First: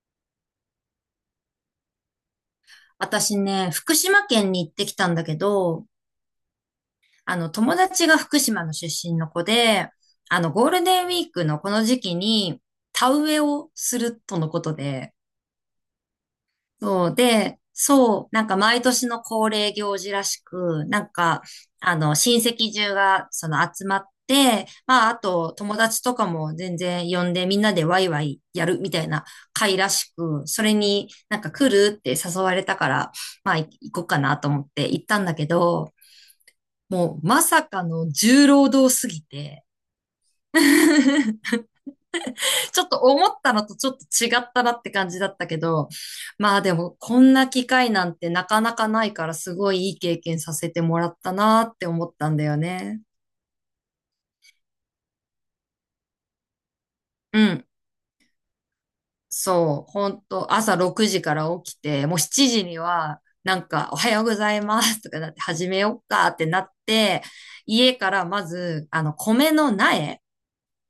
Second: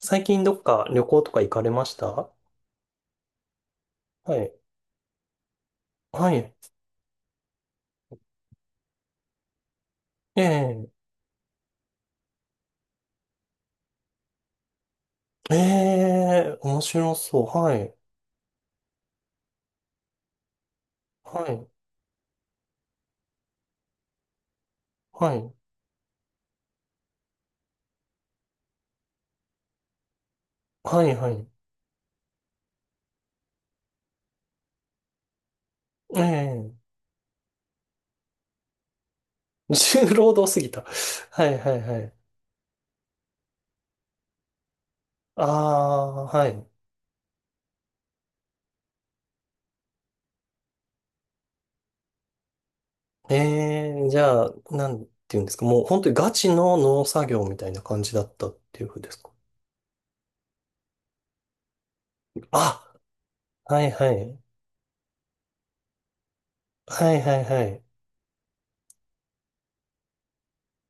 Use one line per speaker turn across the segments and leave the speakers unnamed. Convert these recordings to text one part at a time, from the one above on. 最近どっか旅行とか行かれましたは、
私ね、福島
い。
県に行ってきたんだけど、
はい。
友達が福島の出身の子で、
え
ゴールデン
え。
ウィークのこの時期に、田植えをするとのことで、
ええ、面白そう。はい。
そう、毎年の恒例行事らしく、
はい。
親戚中が集まって、まあ、あ
はい。
と友達とかも全然呼んでみんなでワイワイやるみたいな会らしく、それ
は
に
い、はい。
来るって誘われたから、まあ、行こうかなと思って行ったんだけど、
ええ。
もうまさかの重労働すぎて、
重労働すぎた。は い、はい、はい。
ちょっと思ったのとちょっと違ったなって感じだっ
あ
たけど、
あ、は
まあ
い。
でもこんな機会なんてなかなかないからすごいいい経験させてもらったなって思ったんだよね。
ええ、じゃあ、なんていうんですか。もう本当にガチの農作
う
業み
ん。
たいな感じだったっていうふうですか。
そう、ほんと、朝6時から起きて、もう7時に
あ、
は、
はい、
おは
は
ようご
い。
ざいますとかなって、始めよっかってなっ
はい、
て、
はい、はい。
家からまず、米の苗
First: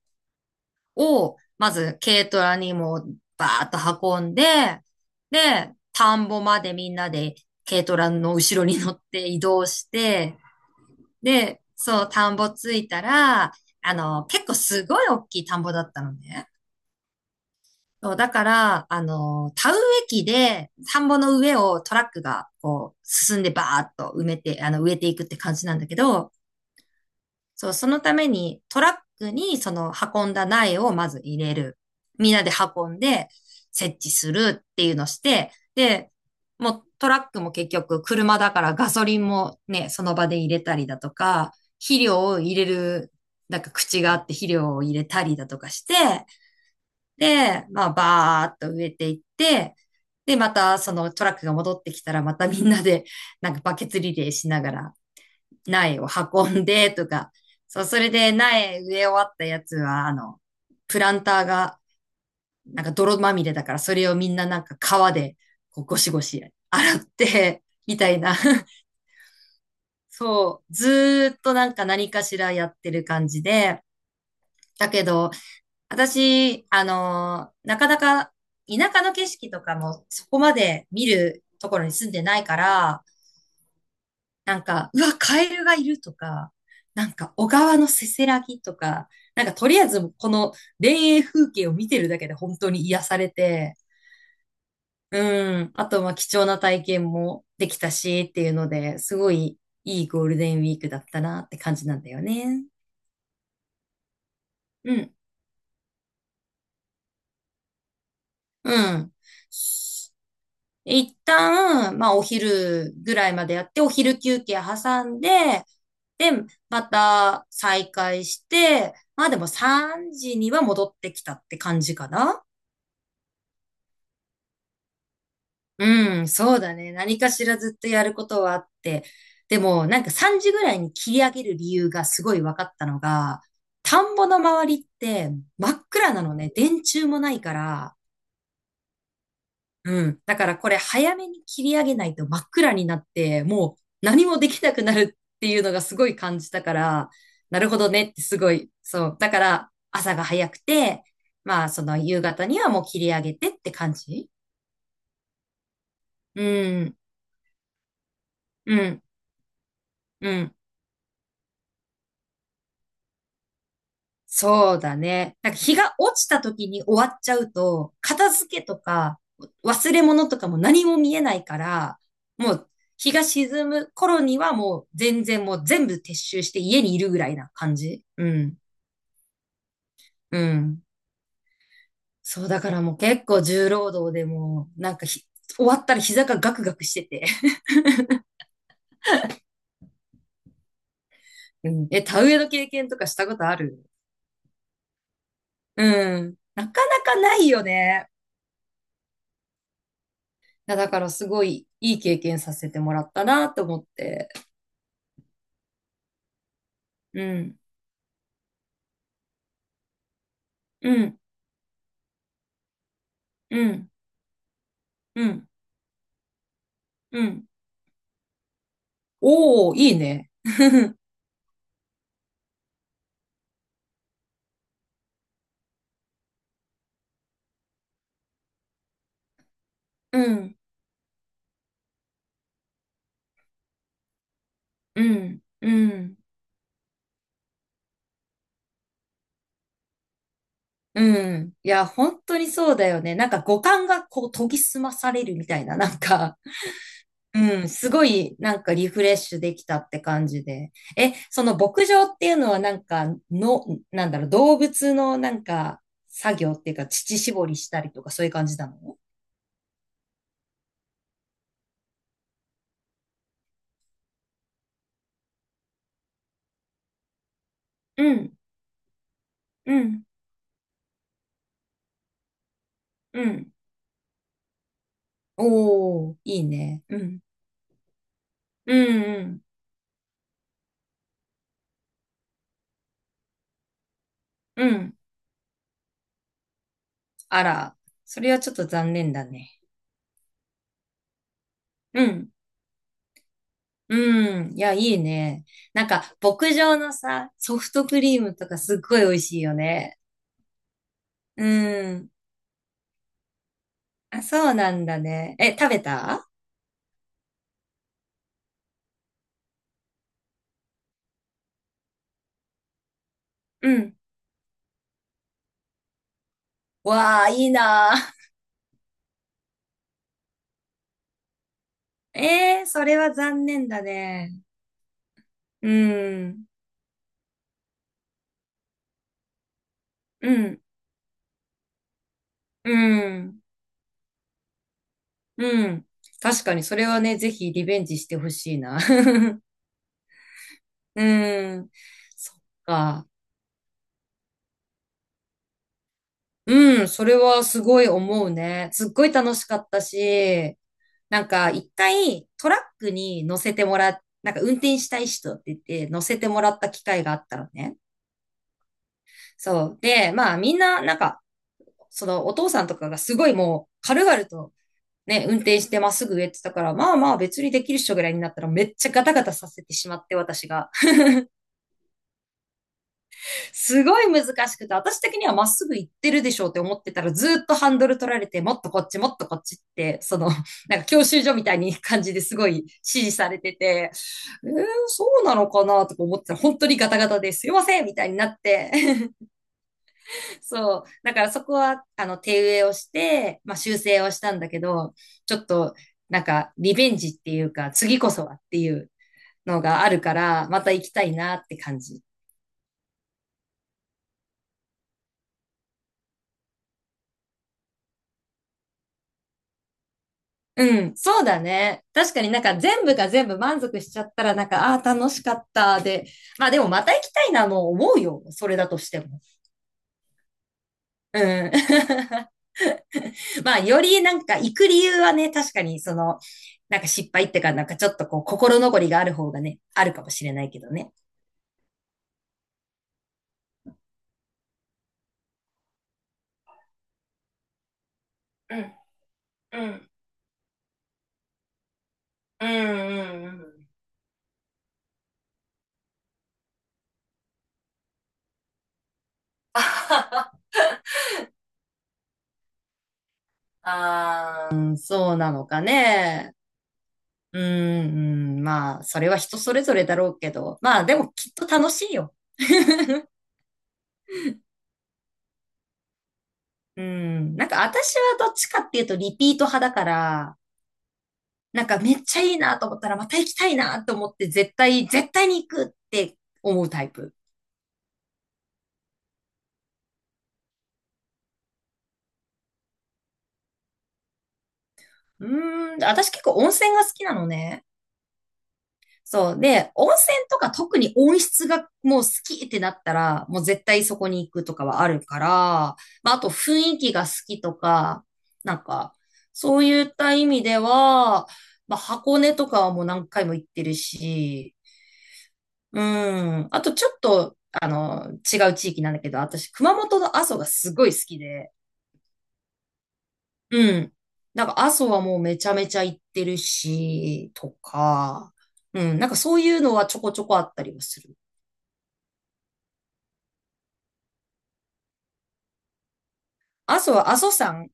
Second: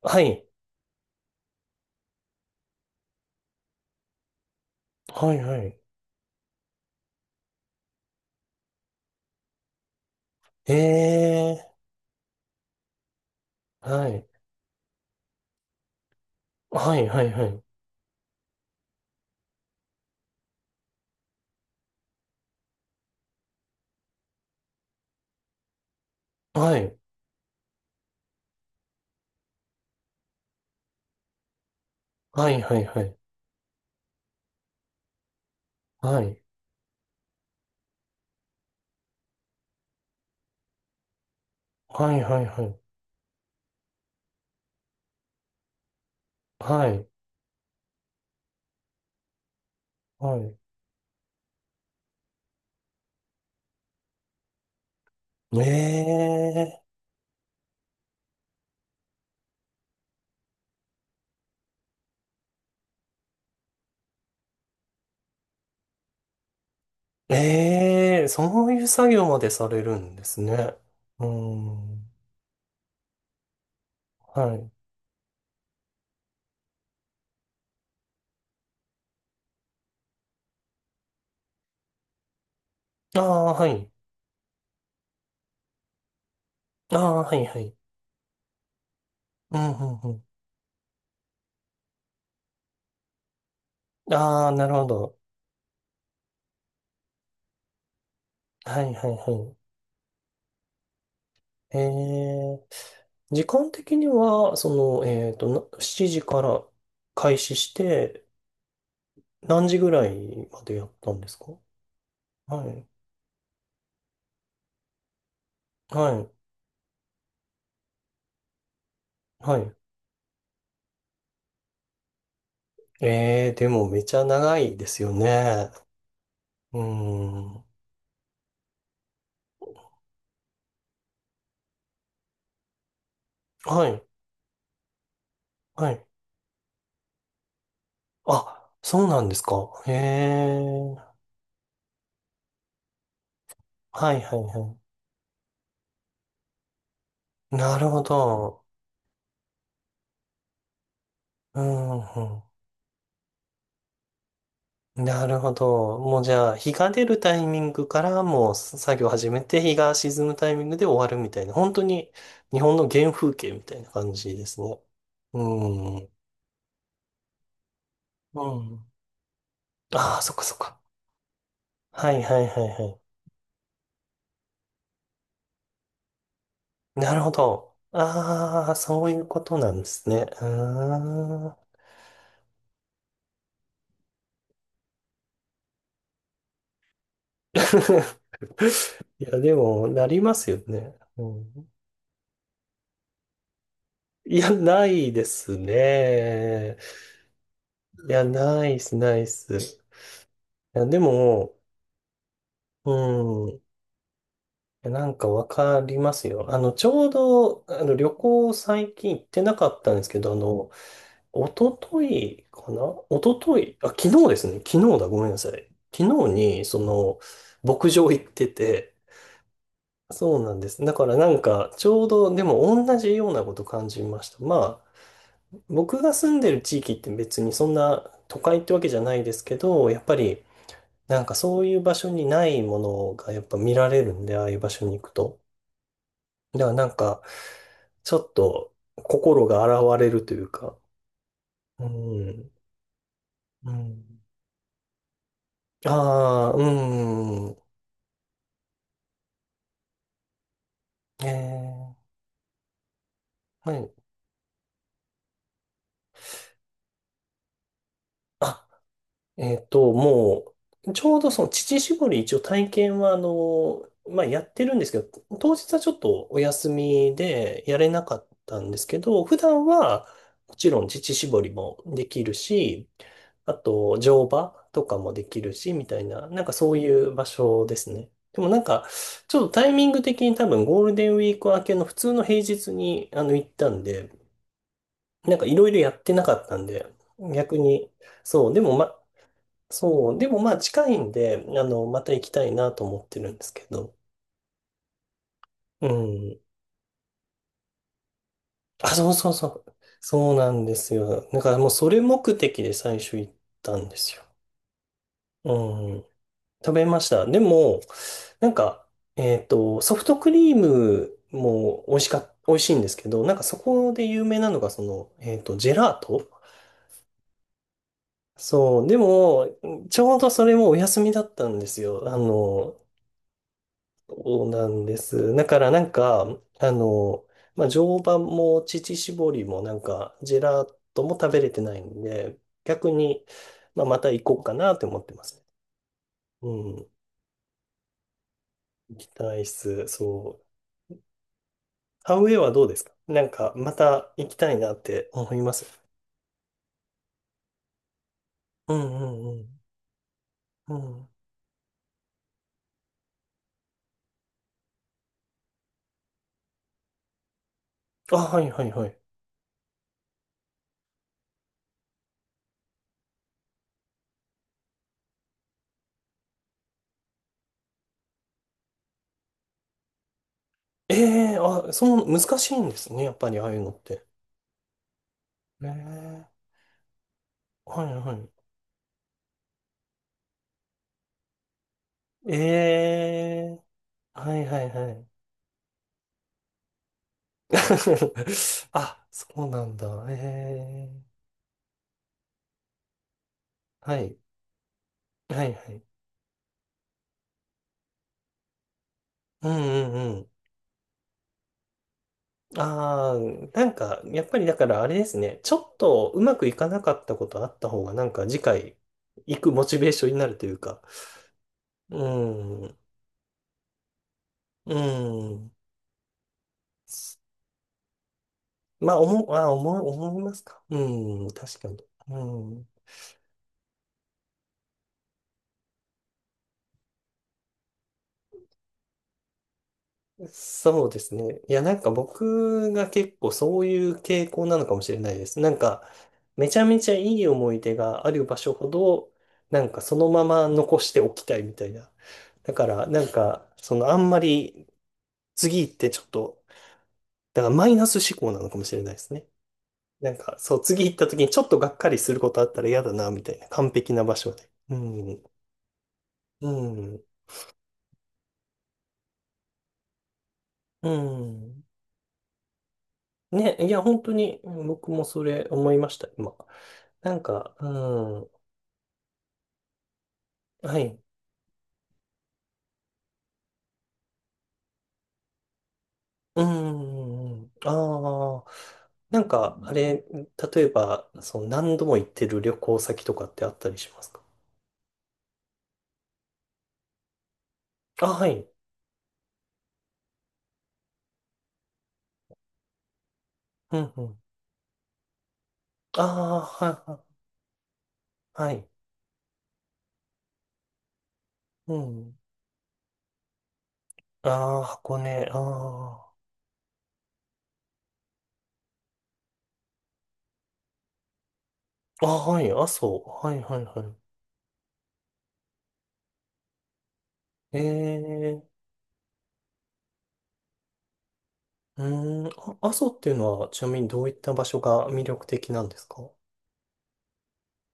はい。
を、まず軽トラにもうバーッと運んで、
はい、は
で、
い。
田んぼまでみんなで軽トラの後ろに乗って移動して、
え
で、
え、
そう、田んぼ着いたら、
はい。
結構すごい大きい田んぼだったのね。
はい、はい、はい。
そうだから、田植え機で田んぼの上をトラックがこう進んでバーッと埋めて、植えていくって感じなんだけど、
はい。
そう、そのためにトラックにその運んだ苗をまず入れる。みんな
は
で
いはい
運ん
はい。
で設置するっていうのして、で、
はい。
もうトラックも結局車だからガソリンもね、その場で入れたりだとか、肥
はい
料
は
を
い
入
は
れ
い。
る、口があって肥料を入れたりだとかして、
はい。
で、まあバーっと植えていって、
は
で、ま
い。
たそのトラックが戻ってきたらまたみんなでバケツリレーしながら苗を
え
運ん
え、
でとか、そう、それで苗植え終わったやつは、プランターが泥まみれだから、それをみんな川でこうゴシゴシ洗ってみたい
ええ、
な。
そう いう作業までされるんですね。
そう、ず
うー
ーっと
ん。
何かしらやってる感じで、
はい。
だけど、私、なかなか田舎の景色とかもそこまで見るところに住んでないから、
ああ、はい。
うわ、カエルがいるとか、
ああ、はい
小
はい。
川のせせらぎとか、
う
と
ん、
り
う
あえず、
ん、う
この田園風景を見てるだけで本当に癒されて、
ん。ああ、なるほど。
うん、あと、まあ、貴重な体験もできたし、っていうの
はい
で、
はい
すご
は
いいいゴールデンウィークだったなって感
い。え
じなんだよね。
え、時間的には、
う
の、
ん。
えっと、7時から開始して、
うん。
何時ぐらいまでやった
一
んですか？
旦、まあ、お
はい。
昼ぐらいまでやって、お昼休憩挟んで、
はい。
で、また再開して、まあでも
はい。
3時には戻ってきたって感じかな。
ええ、でもめちゃ長いですよね。
うん、そうだ
う
ね。何かし
ん。
ら
は
ずっとやることはあって。でも、3時ぐらいに切り上げる理由がすごい分かったのが、
い、
田んぼの周りって真っ
はい。
暗なのね。電柱もないから、
あ、そうなんですか。へ
うん。だからこれ
え。
早めに切り上げないと真っ暗になって、もう
はい、
何
は
も
い、
できな
は
くなるっていうのがすごい感じたから、
い。
なる
な
ほ
る
ど
ほ
ねってすご
ど。
い、そう。だから朝が早くて、
う
まあそ
ん、
の夕
う
方にはもう切り上げてって感じ。
ん。なるほど。もうじ
う
ゃあ、日が
ん、
出るタイミングからもう
う
作
ん、
業始めて、日が沈
う
むタ
ん。
イミングで終わるみたいな、本当に日本の原風景みたいな感じです
そう
ね。
だね。
う
なんか日が
ん。う
落ちた時に終わっちゃうと、片付けと
ん。
か忘れ
ああ、
物
そっ
と
か
か
そっ
も
か。
何も見えないから、
はい、はい、
も
はい、
う
はい。
日が沈む頃にはもう全然もう全部撤収して家にいる
な
ぐ
る
ら
ほ
いな感
ど。
じ。うん。
ああ、そういうことなんですね。
うん。
ああ。
そうだからもう結構重労働でもうなんかひ終わったら膝がガクガクしてて。
いや、でも、なりますよね。う ん、
うん。え、田植えの経験とかしたことある？
いや、ないです
うん。な
ね。
かなかないよね。
いや、ないっす、ないっす。い
いや
や、
だ
で
からすご
も、
いいい経験させてもらった
う
な
ん。い
と思って。
やなんかわかりますよ。ちょう
うん。
ど、旅行最近行ってなかったんですけど、
うん、
一昨日かな、一昨
う
日、あ、
ん、
昨日ですね。昨日だ。ご
う
めんな
ん、
さい。昨日に、その、
うん。
牧場行ってて、
おー、いいね。
そうなんです。だ からなんか、ちょうどでも同じようなこと感じました。まあ、僕が住んでる地域って別にそんな都会ってわけじゃないですけど、やっぱ
う
り
ん、
なんかそういう場所にないものがやっぱ見られるんで、ああいう場所に
う
行くと。
ん、うん、
だからなんか、ちょっと心が洗われるというか、
うん。い
う
や、本当に
ん、
そうだよね。五
う
感が
ん。
こう研ぎ澄まされるみたいな、
ああ、う
う
ん。
ん、すごいリフレッシュできたって感じで。え、
え
その牧
え、
場っていうのはなんか、の、
はい。
なんだろう、動物の作業っていうか、乳搾りしたりとかそういう感じな
あ、
の？
もう、ちょうどその乳搾り一応体験は、まあ、やってるんですけど、当日はちょっとお休みでやれな
う
かっ
ん、
たんですけど、普段
うん、
はもちろん乳搾りもできるし、
うん。
あと乗馬とかもできるし、みたい
おー、
な、
い
なん
い
かそう
ね。
い
う
う
ん、
場所ですね。でもなん
う
か、ち
ん、
ょっとタイミング的に多分ゴールデンウィーク明けの普通の平日に行ったんで、
うん、うん。
なんかいろいろやってなかったんで、
あ
逆
ら、
に、
それは
そ
ちょ
う、
っ
で
と
も
残
ま、
念だね。
そう、でもまあ近いんで、ま
う
た行き
ん。
たいなと思ってるんですけど。
うん。いや、いいね。な
う
んか、
ん。
牧場のさ、ソフトクリームとかすっ
あ、
ごい美
そう
味
そう
しい
そ
よ
う。
ね。
そうなんですよ。だ
う
からもうそれ
ん。
目的で最初行ったんです
あ、
よ。
そうなんだね。
う
え、食べ
ん。
た？
食べました。でも、なんか、ソフトクリームも美味しか、美味しいんですけど、なんかそ
う
こ
ん。
で有名なのがその、ジェラート。
わあ、いいなあ。
そう、でも、ちょうどそれもお休みだったんですよ。あ
ええー、
の、
それは残念だね。
そうなんです。だか
う
らなんか、
ん。
まあ、常磐も乳搾りもなんか、
う
ジェ
ん。
ラートも食べれてないんで、
う
逆に、
ん。
まあ、また行こうかなって思ってますね。
うん。確
う
かに、それ
ん。
はね、ぜひリベンジしてほしいな。
行きたい っす。そう。
うん。
ハウェ
そ
イ
っ
はどうですか？
か。
なんか、また行きたいなって思います。
うん、それはすごい思うね。
う
すっ
んう
ごい
んう
楽しか
ん。
ったし、
うん。
なんか一回トラックに乗せてもらっ、なんか運転したい人って言って乗せてもらった機会があったのね。
あ、はいはいはい。
そう。で、まあみんなそのお父さんとかがすごいもう軽々とね、運転してまっすぐ上って言ってたから、まあまあ別にできる人ぐらいになったらめっちゃガタガタさせてしまって私が。
ええ、あ、そう、難しいんですね。やっぱりああいうのっ
すご
て。
い難しくて、私的にはまっすぐ行ってる
え
で
え、
しょうって思ってたら、ずーっとハン
は
ド
い
ル取
は
られ
い。
て、もっとこっち、もっとこっちって、その、なんか教習所みたいに感じですごい指
え
示されて
え、
て、
はい
えー、
はいは
そ
い。
うなのかなとか思ってたら、本当にガタガタですいませんみたいになっ て、
あ、そうなんだ。
そう。
ええ。
だからそこは、手植えをして、まあ、修
は
正を
い。
したんだけど、ちょ
は
っ
いは
と、
い。
リベンジっていうか、次こそはっていう
うん
のがあ
う
るか
んうん。
ら、また行きたいなって感じ。
ああ、なんか、やっぱりだからあれですね。ちょっとうまくいかなかったことあった方が、なんか次回行くモチベーションになるというか。
うん、そうだね。確かに
うん。
全部が全部満足しちゃったらなんか、
う
ああー、楽しかっ
ん。
たで。まあでもまた行きたいなも思うよ。それだとし
ま
て
あ、
も。
思う、あ、思う、思いますか？うん、
うん。
確かに。うん。
まあより行く理由はね、確かにその、失敗ってか、ちょっとこう心残りがある方がね、あるかもしれないけど
そう
ね。
ですね。いや、なんか僕が結構そういう傾向なのかもしれないです。なんか、めちゃめちゃいい思い出がある場所
う
ほ
ん、
ど、な
う
んか
ん、
そのまま残しておきたいみたいな。
うん、
だから、なん
うん、う
か、
ん
そのあんまり次行ってちょっと、だからマイナス思考なのかもしれないですね。
あは
なん
は
か、そう、次行った時にちょっとがっかりすることあったら嫌だな、みたいな。完璧な場所で。
あーう
う
ん、そう
ん。
なのかね。
うん。
うーん、まあ、それは人それぞれだろうけど、まあ、
う
でもきっと
ん。
楽しいよ。
ね、いや、本当に、うん、僕もそれ思いました、今。
う
なん
ん、なん
か、
か私
う
は
ん、
どっちかっていうとリピート派だから、
はい。
なんかめっちゃいいなと思ったらまた行きたいなと思って絶対、絶対に行くって
う
思うタイプ。
ん、ああ、なんか、あれ、例えば、その何度も行ってる旅行先とかってあったりしますか？
うーん、私結構温泉が好きなのね。
あ、はい。
そう。で、温泉とか特に温室がもう好きってなったら、もう絶
う
対
ん、
そ
う
こ
ん。
に行くとかはあるから、
あ
まあ、あと
あ、
雰囲気
は
が好
い、
きとか、
は
なん
い。
か、そういった意味では、
う
まあ、
ん。
箱根とかはもう何回も行ってるし、
ああ、箱根、
う
あ
ん。あとちょっと、違う地域なんだけど、私、熊本の阿蘇がすごい好きで、
あ。あ、はい、阿蘇。はい、はい、
うん。
は
なんか阿蘇はもうめちゃめちゃ行ってるし、と
い。え
か、
え、
うん。なんかそういうのはちょこちょこあったりはする。
うん、あ、阿蘇っていうのは、ちなみにどういった場所が魅力的なんですか？
阿蘇は阿蘇山、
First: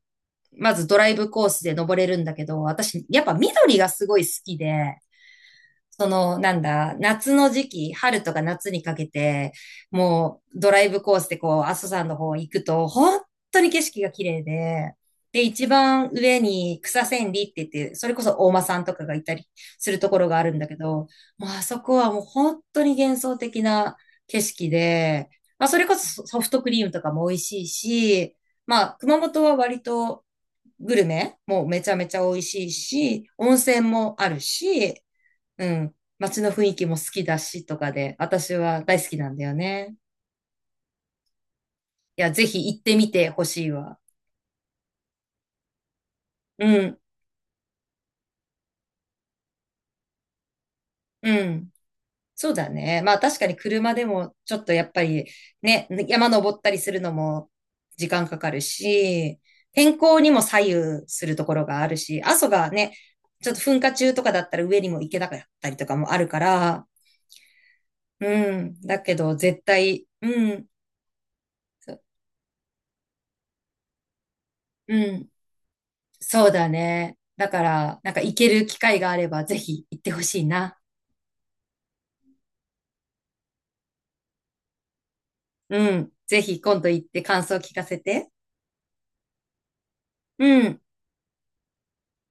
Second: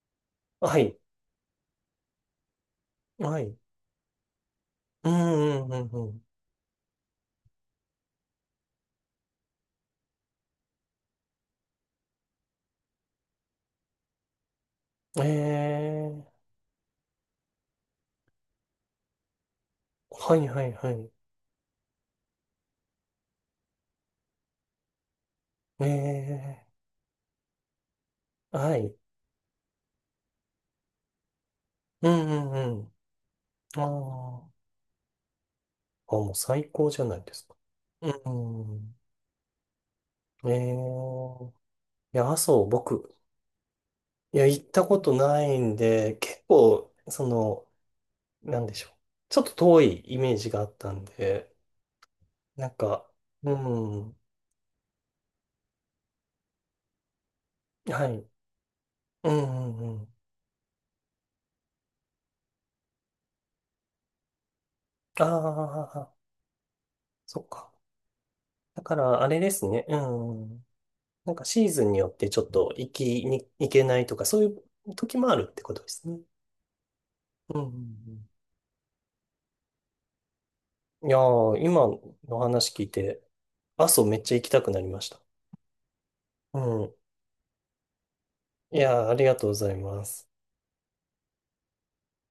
ま
は
ずド
い、
ライブコースで登れるんだけど、私、やっぱ
はい。
緑がすごい好きで、
うんうんう
そ
ん
の、なんだ、夏の時期、春とか夏にかけて、もうドライブコースでこう、阿蘇山の方行くと、本当に景色が綺麗で、
うん。
で、一番
え
上
え、
に草千里って言って、それこそ大間さんとかがいたりするところ
は
があ
い
るん
は
だ
い
け
は
ど、
い。
もうあそこはもう本当に幻想的な景色で、まあ、そ
え
れこそソフト
え、
クリームとかも美味しいし、
は
ま
い。
あ、熊本は割とグルメもめちゃめ
う
ちゃ美味
んう
しい
ん
し、温
うん。あ
泉もある
あ、
し、うん。
あ、もう
街の雰
最
囲気
高
も
じゃ
好
ない
き
で
だ
すか。
しとか
う
で、私
んう
は
ん、
大好きなんだよね。
ええ、い
い
や、
や、
阿
ぜ
蘇、
ひ行ってみ
僕、
てほしいわ。
いや、行ったことないんで、結
う
構、
ん、
その、なんでしょう。ちょっと遠いイメージがあったん
う
で、
ん。そう
な
だ
ん
ね。
か、
まあ確か
う
に車で
ん、
もちょっとやっぱりね、山登ったりするのも
は
時
い。
間かかる
う
し、
んうんう
天
ん。
候にも左右するところがあるし、阿蘇がね、ちょっと噴火中とかだったら上にも行け
あ
なかったりとかも
あ、
あるから、
そっか。
うん。
だか
だけ
ら、あ
ど
れで
絶
すね。う
対、う
ん。
ん、
なんかシーズン
そ
に
う
よってちょっと行きに行けないとか、そういう
う
時も
ん。
あるってことですね。
そうだね。だ
うん
か
う
ら、なんか
ん
行ける機会があれば、ぜひ行ってほしいな。
うん。いやー、今の話聞いて、阿蘇めっちゃ行きたくなりました。
うん。ぜ
う
ひ今度
ん。
行って感想聞かせて。
いやー、ありがとうございます。
うん。